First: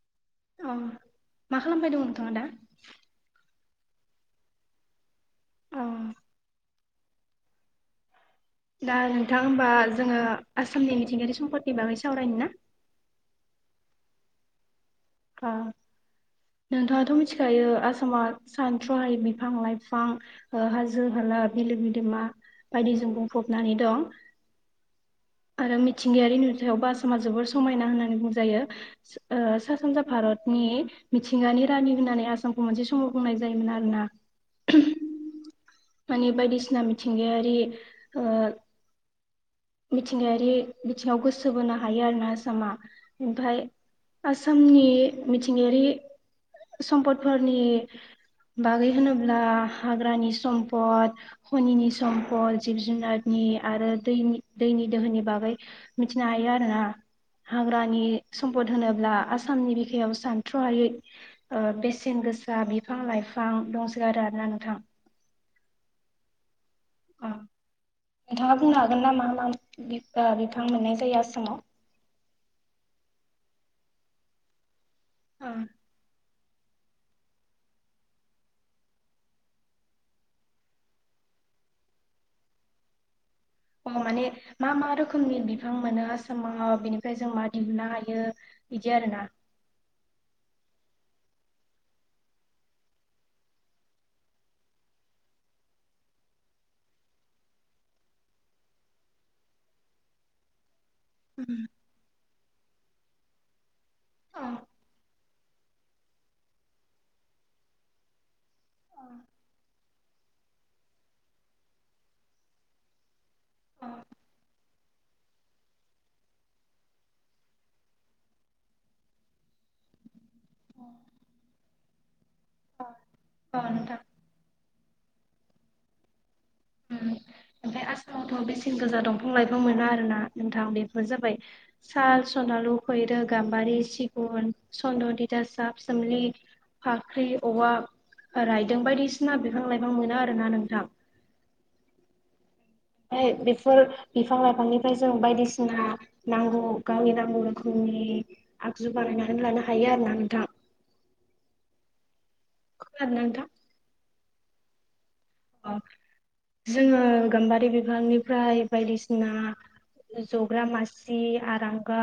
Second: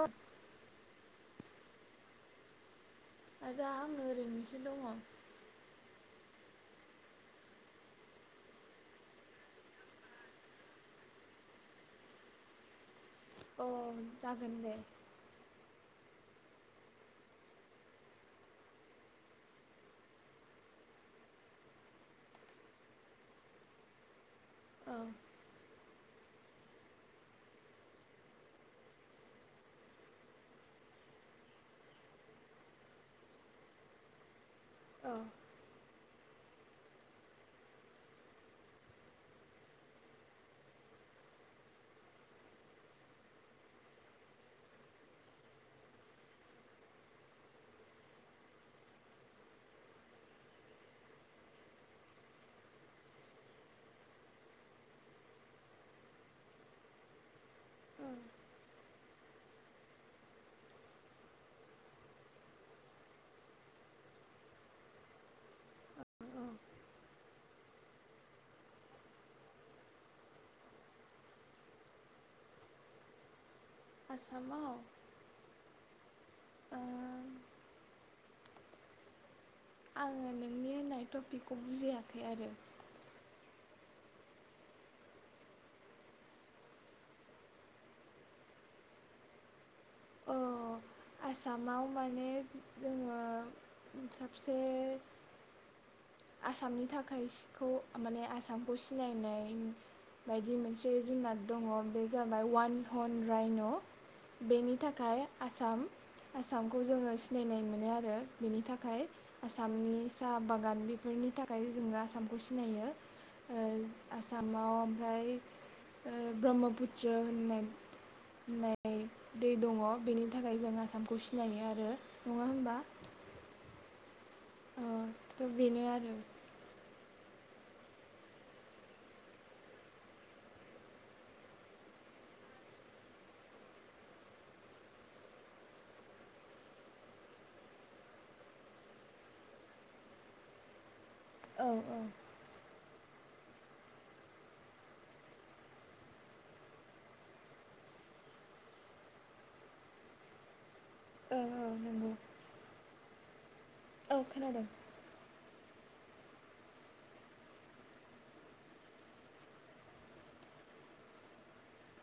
औ अ मा खालामबायदोंमोन नोंथांङा दा। दा आंङो ओरैनोसो दंङ। ओं। दा नोंथां ओमबा जोंङो आसामनि मिथिंगायारि सम्पदनि बागै सावरायनि ना। औ जागोन दे। फां। नोंथांङाथ मिथिखायो आसामा सानथ्रहायि बिफां लाइफां ओ हाजो हाल। बा मिलो बिदोमा बायदिजों बुंफबनानै दं। औ। आरो मिथिंगायारि नुथायावबो आसामा जोबोर समायना होननानै बुंजायो ओ सा सानजा भारत। फदनि मिथिंगानि रानि होननानै आसामखौ मोनसे समाव बुंनाय जायोमोन आरोना। औ। मानि बायदिसना मिथिंगायारि ओ। मिथिंगायारि बिथिंङाव गोसो बोनो हायो आरो ना आसामा ओमफाय। आसामनि मिथिंगायारि सम्पदफोरनि। बागै होनोब्ला हाग्रानि सम्पद खनिनि सम्पद जिब जुनारनि। नि आरो दैनि दैनि दोहोनि बागै मिथिनो हायो आरो ना। हाग्रानि औ सम्पद होनोब्ला आसामनि बिखायाव सानथ्रहायै ओ बेसेन गो। गोसा बिफां लाइफां दंसो गारो आरोना नोंथां। औ औ अ। नोंथांङा बुंनो हागोन ना मा मा बि ओ बिफां मोननाय जायो आसामाव। [inaudible] आसामाव ओ ओ आङो नोंनि होननाय टपिकखौ बुजियाखै आरो अ माने मा मा रोखोमनि बिफां मोनो आसामाव बिनिफ्राय जों मा दिहुननो हायो बिदि आरो ना अ आसामाव माने जोङो साबसे आसामनि थाखायखौ माने आसामखौ सिनायनाय बायदि मोन मोनसे जुनार दङ उम। बे जाबाय वान हन राइन' अ बेनि थाखाय आसाम आसामखौ जोङो सिनायनाय मोनो आरो बिनि अ थाखाय आसामनि साहा बागान बेफोरनि थाखाय जोङो आसामखौ सिनायो आसामाव ओ ओमफ्राय ओ ब्रह्मपुत्र होननाय होननाय दै दङ बेनि थाखाय जों आसामखौ सिनायो आरो नङा होमबा अ अ नोंथां अ थ' बेनो आरो ओम ओमफ्राय आसामावथ' बेसेन गोजा दंफां लाइफां मोनो आरोना नोंथां बेफोर जाबाय साल सनार लु फैरो गाम्बारि सिगुन सन्द' दिदा साफ सोमलि फाख्रि औवा रायदों बायदिसिना बिफां लाइफां मोनो आरोना नोंथां औ औ ओमफ्राय बेफोर बिफां लाइफांनिफ्राय जों बायदिसिना नांगौ गावनि नांगौ रोखोमनि नि आगजु बानायनानै लानो हायो आरो ना नोंथां औ औ नंगौ खोनादोंना नोंथां औ खोनादों अ जोङो गाम्बारि बिफांनिफ्राय बायदिसिना जग्रा मासि आरांगा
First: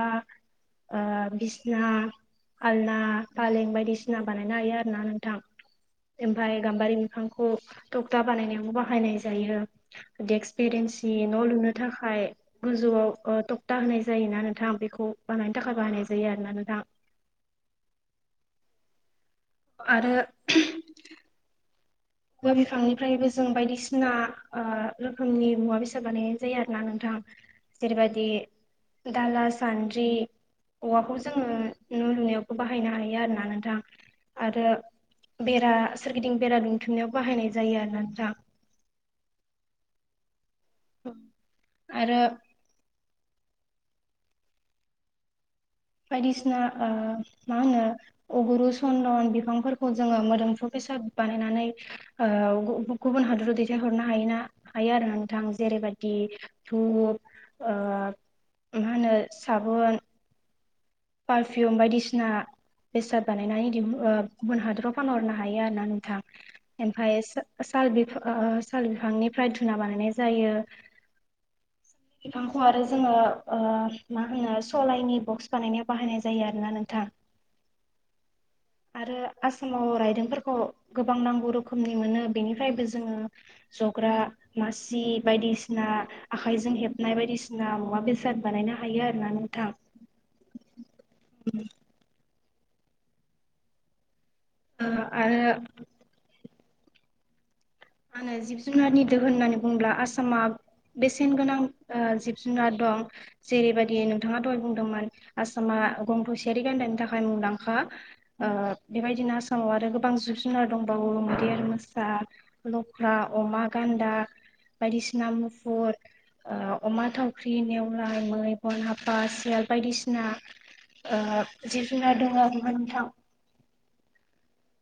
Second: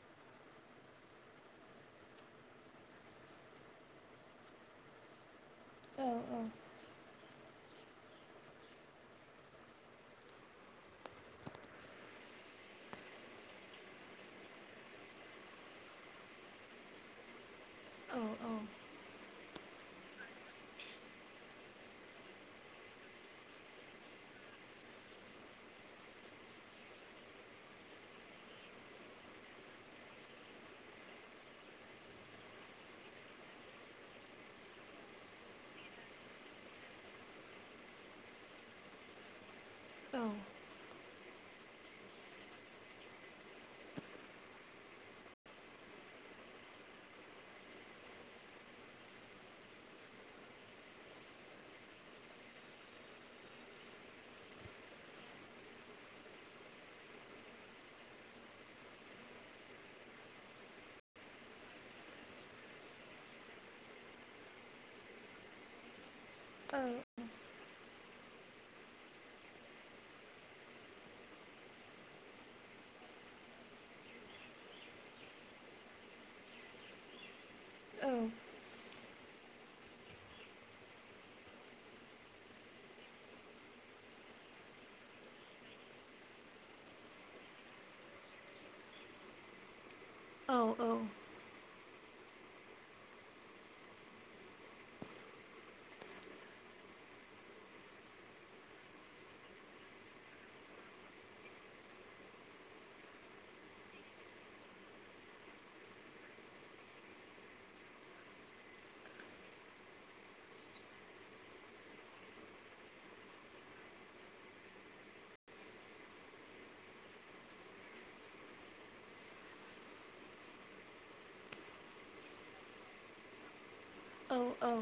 ओ बिसना आलना फालें बायदिसिना बानायनो हायो आरो ना नोंथां औ एमफ्राय गाम्बारि बिफां खौ टपटा बानायनायावबो बाहायनाय जायो देक्स बेरेन्सि न' लुनो थाखाय गोजौ आव ओ टपटा होनाय जायोना नोंथां बेखौ बानायनो थाखाय बाहायनाय जायो आरोना नोंथां औ औ आरो औवा बिफांनिफ्रायबो जों बायदिसिना ओ रोखोमनि मुवा बेसाद बानायनाय जायो आरोना नोंथाङा जेरै बादि दाला सानद्रि औवाखौ जोङो न' लुनायावबो बाहायनो हायो आरोना नोंथां आरो बेरा सोरगिदिं बेरा दुमथिंनायाव बाहायनाय जायो आरो ना नोंथां औ आरो बायदिसिना ओ मा होनो अगुरु सन्दन बिफांफोरखौ जोङो मोदोमफु बे साद बानायनानै ओ गुबुन हादराव दैथायहरनो हायोना हायो आरो ना नोंथां जेरै बे बादि धुप ओ मा होनो साबोन पारफिउम बायदिसिना बेसाद बानायनानै दिहु ओ गुबुन हादराव फानहरनो हायो आरो ना नोंथां ओमफाय साल बिफां साल बिफांनिफ्राय धुना बानायनाय जायो। बिफांखौ आरो जोङो ओ मा होनो सलायनि बक्स बानायनायाव बाहायनाय जायो आरोना नोंथां आरो आसामाव रायदोंफोरखौ गोबां नांगौ रोखोमनि मोनो बेनिफ्रायबो जोङो जग्रा मासि बायदिसिना आखाइजों हेबनाय बायदिसिना मुवा बेसाद बानायनो हायो आरो ना। नोंथां औ ओ आरो आङो जिब जुनारनि दोहोन होननानै बुंङोब्ला आसामा बेसेन गोनां ओ जिब जुनार दं जेरैबायदि नोंथाङा दहाय बुंदोंमोन आसामा गं थसेयारि गान्दानि थाखाय मुंदांखा ओ बेबायदिनो आसामाव आरो गोबां जिब जुनार दं। दंबावो मैदेर मोसा लख्रा, अमा, गान्दा बायदिसिना मुफुर ओ अमा थावख्रि नेवलाय मै बन हाफा सियाल बायदिसिना ओ जिब जुनार दं आरो नोंथां। औ औ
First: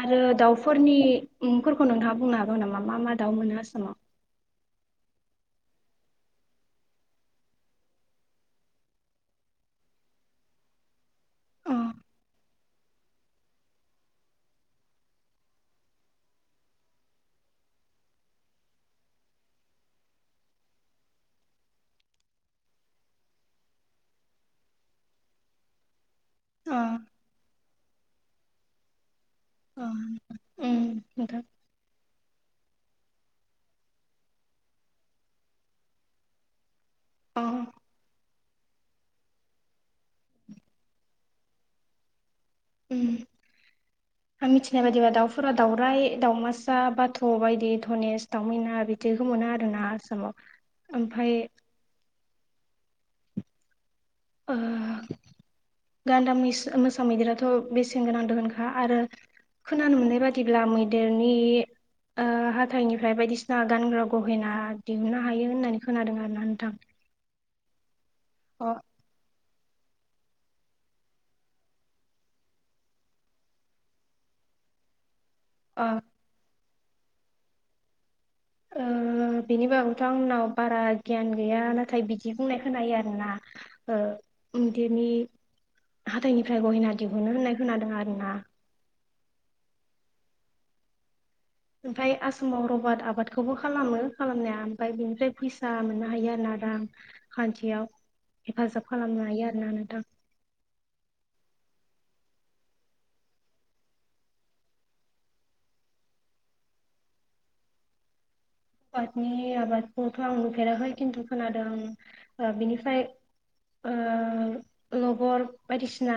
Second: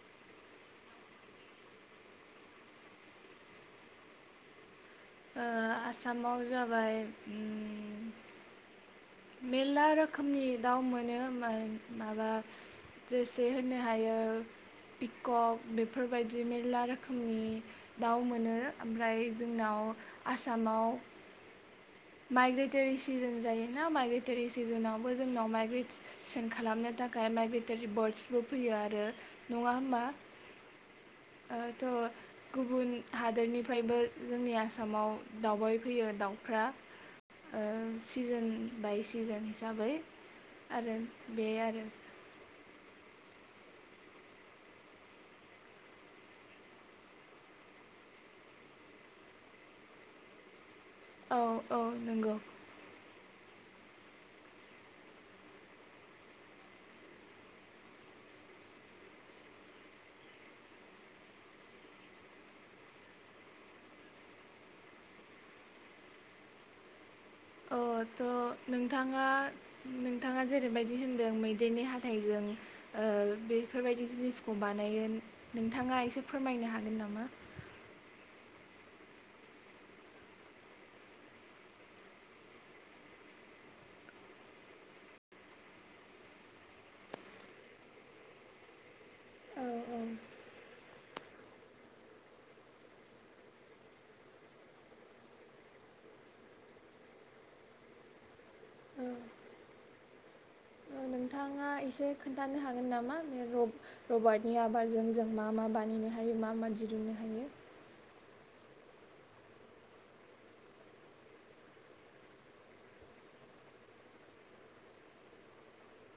आरो दाउफोरनिफोरखौ नोंथाङा बुंनो हागोन नामा मा मा दाउ मोनो आसामाव? [inaudible] ओ आसामाव जाबाय उम मेलला रोखोमनि दाउ मोनो मो-माबा जेसे होनो हायो पिकक बेफोरबायदि मेरला रोखोमनि दाउ मोनो ओमफ्राय जोंनाव आसामाव [inaudible] माइग्रेटरि सिजोन जायोना माइग्रेटरि सिजोनावबो जोंनाव माइग्रेट सन खालामनो थाखाय माइग्रेटरि बार्डसबो फैयो आरो नङा होमबा उम नोंथां त' गुबुन हादोरनिफ्रायबो जोंनि आसामाव दावबाय फैयो दाउफ्रा ओ सिजोन बाय सिजोन हिसाबै आरो बे आरो। उम आं मिथिनाय बायदिबा दाउफोरा दाउराय दावमासा बाथ' बायदि धनेस दाव मैना बिदिखौ मोनो। आरो ना आसामाव। ओमफ्राय औ औ नोंगौ ओ गान्दा मै मोसा मैदेराथ' बेसेन गोनां दोहोनखा आरो खोनानो मोननाय बादिब्ला मैदेरनि ओ हाथाइनिफ्राय बायदिसिना गानग्रा गहेना दिहुननो हायो होननानै खोनादों आरोना नोंथां। अ त' अ नोंथाङा [inaudible] नोंथांआ जेरैबायदि होनदों मैदेरनि हाथाइजों ओ बेफोरबायदि जिनिसखौ बानायो अ नोंथाङा एसे फोरमायनो हागोन नामा? ओ बिनि बागैथ' आंनाव बारा गियान गैया नाथाय बिदि बुंनाय खोनायो आरोना ओ। मैदेरनि हाथाइनिफ्राय गहेना दिहुनो होननाय खोनादों आरो ना। औ ओमफाय आसामाव रबार आबादखौबो खालामो खालामनाया ओमफाय बिनिफ्राय फैसा मोननो हायो आरोना। रांखान्थियाव हेफाजाब औ खालामनो हायो आरोना नोंथां। औ नोंथाङा एसे खोन्थानो हागोन नामा बे रबारटनि आबारजों जों मा मा बानायनो नो हायो मा मा दिरुननो हायो? रबादनि आबादखौथ' आं नुफेराखै खिन्थु खोनादों बिनिफ्राय ओ लबर बायदिसिना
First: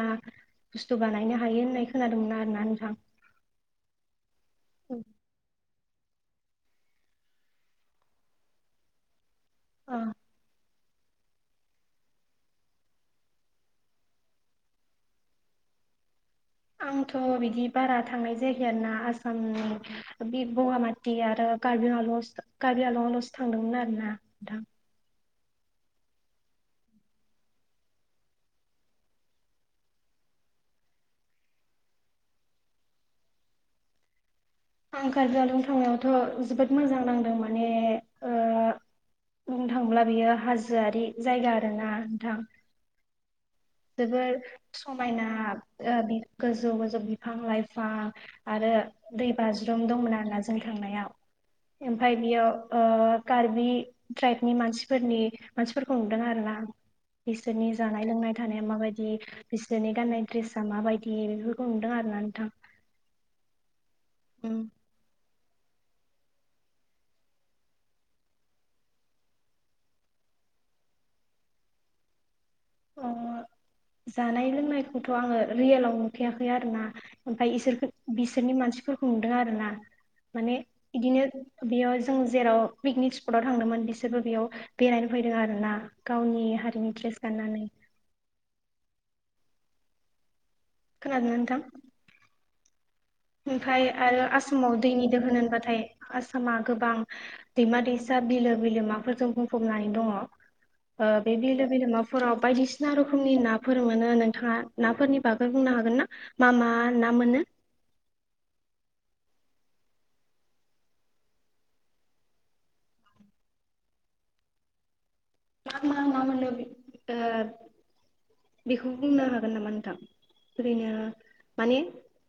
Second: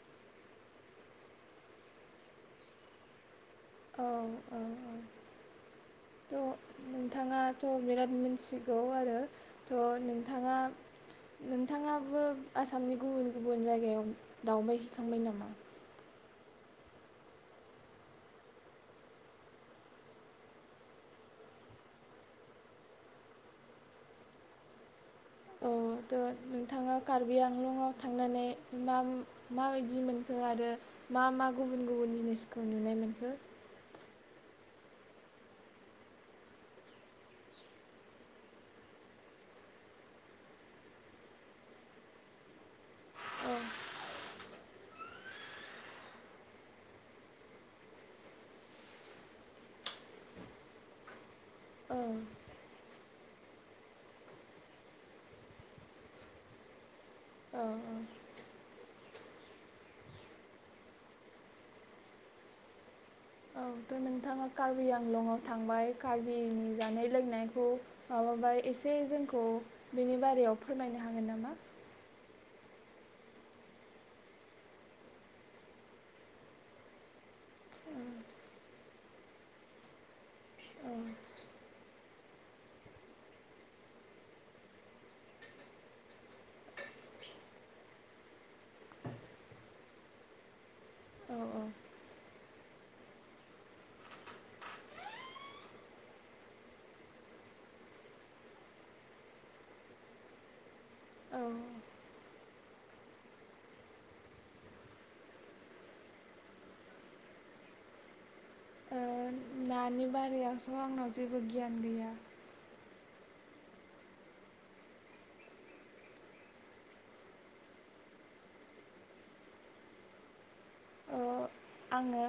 बुस्थु बानायनो हायो होननाय खोनादोंमोन आरोना नोंथां। औ औ औ त' नोंथाङाथ' बिराद मिथिगौ आरो थ' ओ नोंथाङा नोंथाङाबो आसामनि गुबुन गुबुन जायगायाव दावबायहैखांबाय नामा? आंथ' बिदि बारा थांनाय जायाखै आरो ना आसामनि बे बगामाथि आरो कार्बि आंलं कार्बि आंलङाल'सो थांदोंमोन आरो ना नोंथां। औ नोंथाङा कार्बि आंलंआव थांनानै मा माबादि मोनखो? आरो मा मा गुबुन गुबुन जिनिसखौ नुनाय मोनखो? आं कार्बि आंलं थांनायावथ' जोबोद मोजां नांदों माने ओ बुंनो थांब्ला बेयो हाजोआरि जायगा आरोना नोंथां। औ जोबोर समायना गोजौ गोजौ बिफां लाइफां आरो दै बाज्रुम दंमोन आरोना जों थांनायाव औ ओमफाय बेयाव कार्बि ट्राइबनि मानसिफोरनि मानसिफोरखौ नुदों आरो ना। औ बिसोरनि जानाय लोंनाय नाय मााबादि बिसोरनि गान्नाय ड्रेसा मााबायदि बेफोरखौ नुदों आरोना नोंथां। औ थ' नोंथाङा उम कार्बि आंलङाव थांबाय कार्बिनि जानाय लोंनायखौ माबाबाय एसे जोंखौ बेनि बारै याव फोरमायनो हागोन नामा? अ जानाय लोंनायखौथ' आङो रियेलाव नुखैयाखै आरो ना ओमफ्राय इसोरखौ बिसोरनि मा सिफोरखौ नुदों आरोना माने औ बिदिनो बेयाव जों जेराव पिकनिक स्पटाव थांदोंमोन बिसोरबो बेयाव बेरायनो फैदों आरो ना गावनि हारिनि ड्रे गानानै खोनादों औ औ नोंथां? औ ओमफ्राय आरो आसामाव दैनि दोहोन होनबाथाय आसामा गोबां दैमा दैसा बिलो बिमा बुंफनानै दङ औ बिलो बिमाफोराव बायदिसिना रोखोमनि नाफोर मोनो नोंथाङा नाफोरनि बागै बुंनो हागोन ना मा मा ना मोनो? [inaudible] नानि बारायावथ' आंनाव जेबो गियान गैया। मा मा मामोन बे ओ [unintelligible] बेखौ बुंनो हागोन नामा नोंथां? ओ [unintelligible] आङो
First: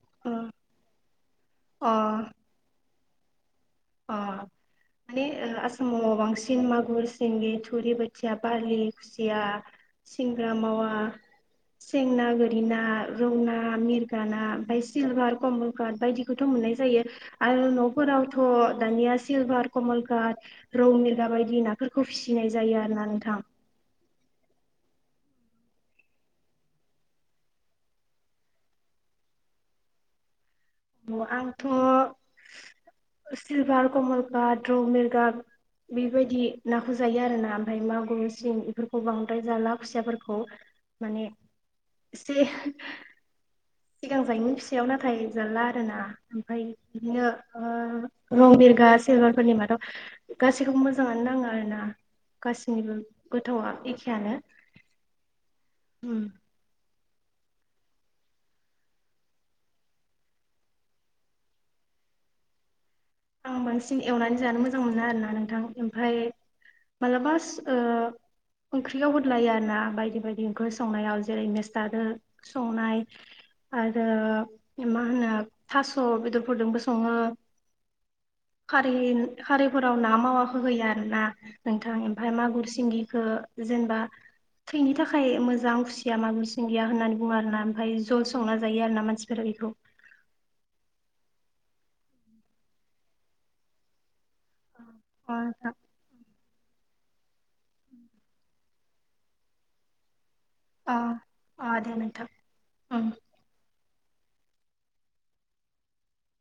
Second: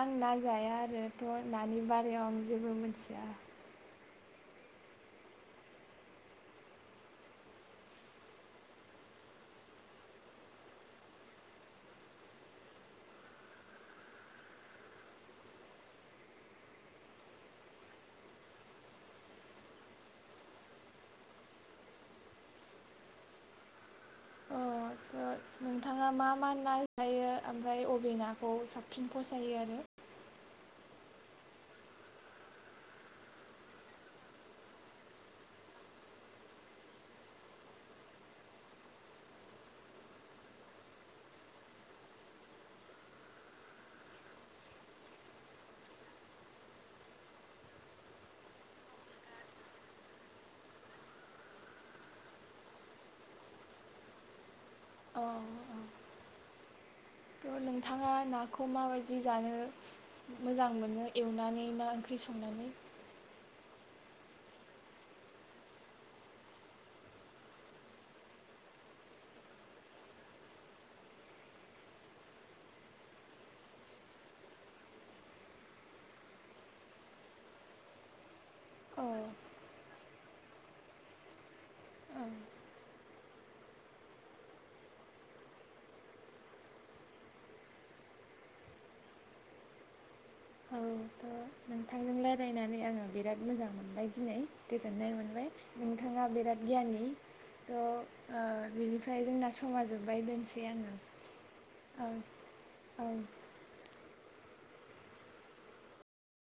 आं अ ना जाया आरोथ' नानि अ बारायाव आं जेबो मिथि अ माने आसामाव बांसिन मागुर सिंगि थुरि बोथिया बारलि खुसिया सिंग्रा मावा सेंना गोरिना रौना मिरगा ना ओमफाय सिलभार कमलकाट बायदिखौथ' मोनाय जायो आरो न'फोराव थ' दानिया सिलभार कमलकाट रौम मिरगा बायदि नाफोरखौ फिसिनाय जायो आरोना नोंथां। [inaudible] अ थ' नोंथाङा मा मा ना जायो ओमफ्राय अबे नाखौ साबसिन फसायो आरो अ आंथ' सिलभार कमल गाड रौ मिरगा बेबायदि नाखौ जायो आर ना ओमफ्राय मागुर सिं बेफोरखौ बांद्राय जाला खुसियाफोरखौ माने एसे सिगां जायनि फिसायाव नाथाय जाला आरोना ओमफ्राय बिदिनो ओ रौ मिरगा सिंगारफोरनि मादाव गासैखौबो मोजाङानो नाङो आरो ना गासैनिबो गोथावआ एखेआनो औ औ उम। थ' नोंथाङा नाखौ माबादि जानो मोजां मोनो एवनानै ना ओंख्रि सं नानै? आं बांसिन एवनानै जानो मोजां मोनो आरोना नोंथां। ओमफ्राय मालाबासो ओ ओंख्रियाव होदलायो आरो ना बायदि बायदि ओंख्रि संनायाव जेरै मेसथाजों संनाय आरो मा होनो थास' बेदरफोरजोंबो सङो। खारि औ खारिफोराव ना मावाखो होयो आरो ना नोंथां। ओमफाय औ मागुर सिंगिखौ जेनबा थैनि थाखाय मोजां खुसिया मागुर सिंगिया होननानै बुङो आरो ना ओमफ्राय जल संना जायो आरो ना मानसिफोरा बेखौ। [inaudible] औ थ' नोंथांजों रायलायनानै आङो बिराद मोजां मोनबाय दिनै। गोजोननाय अ मोनबाय नोंथां नोंथाङा बिराद गियाननि त' ओ बिनिफ्राय जोंना समा जोब्बाय दोननोसै अ' अ' दे नोंथां उम। औ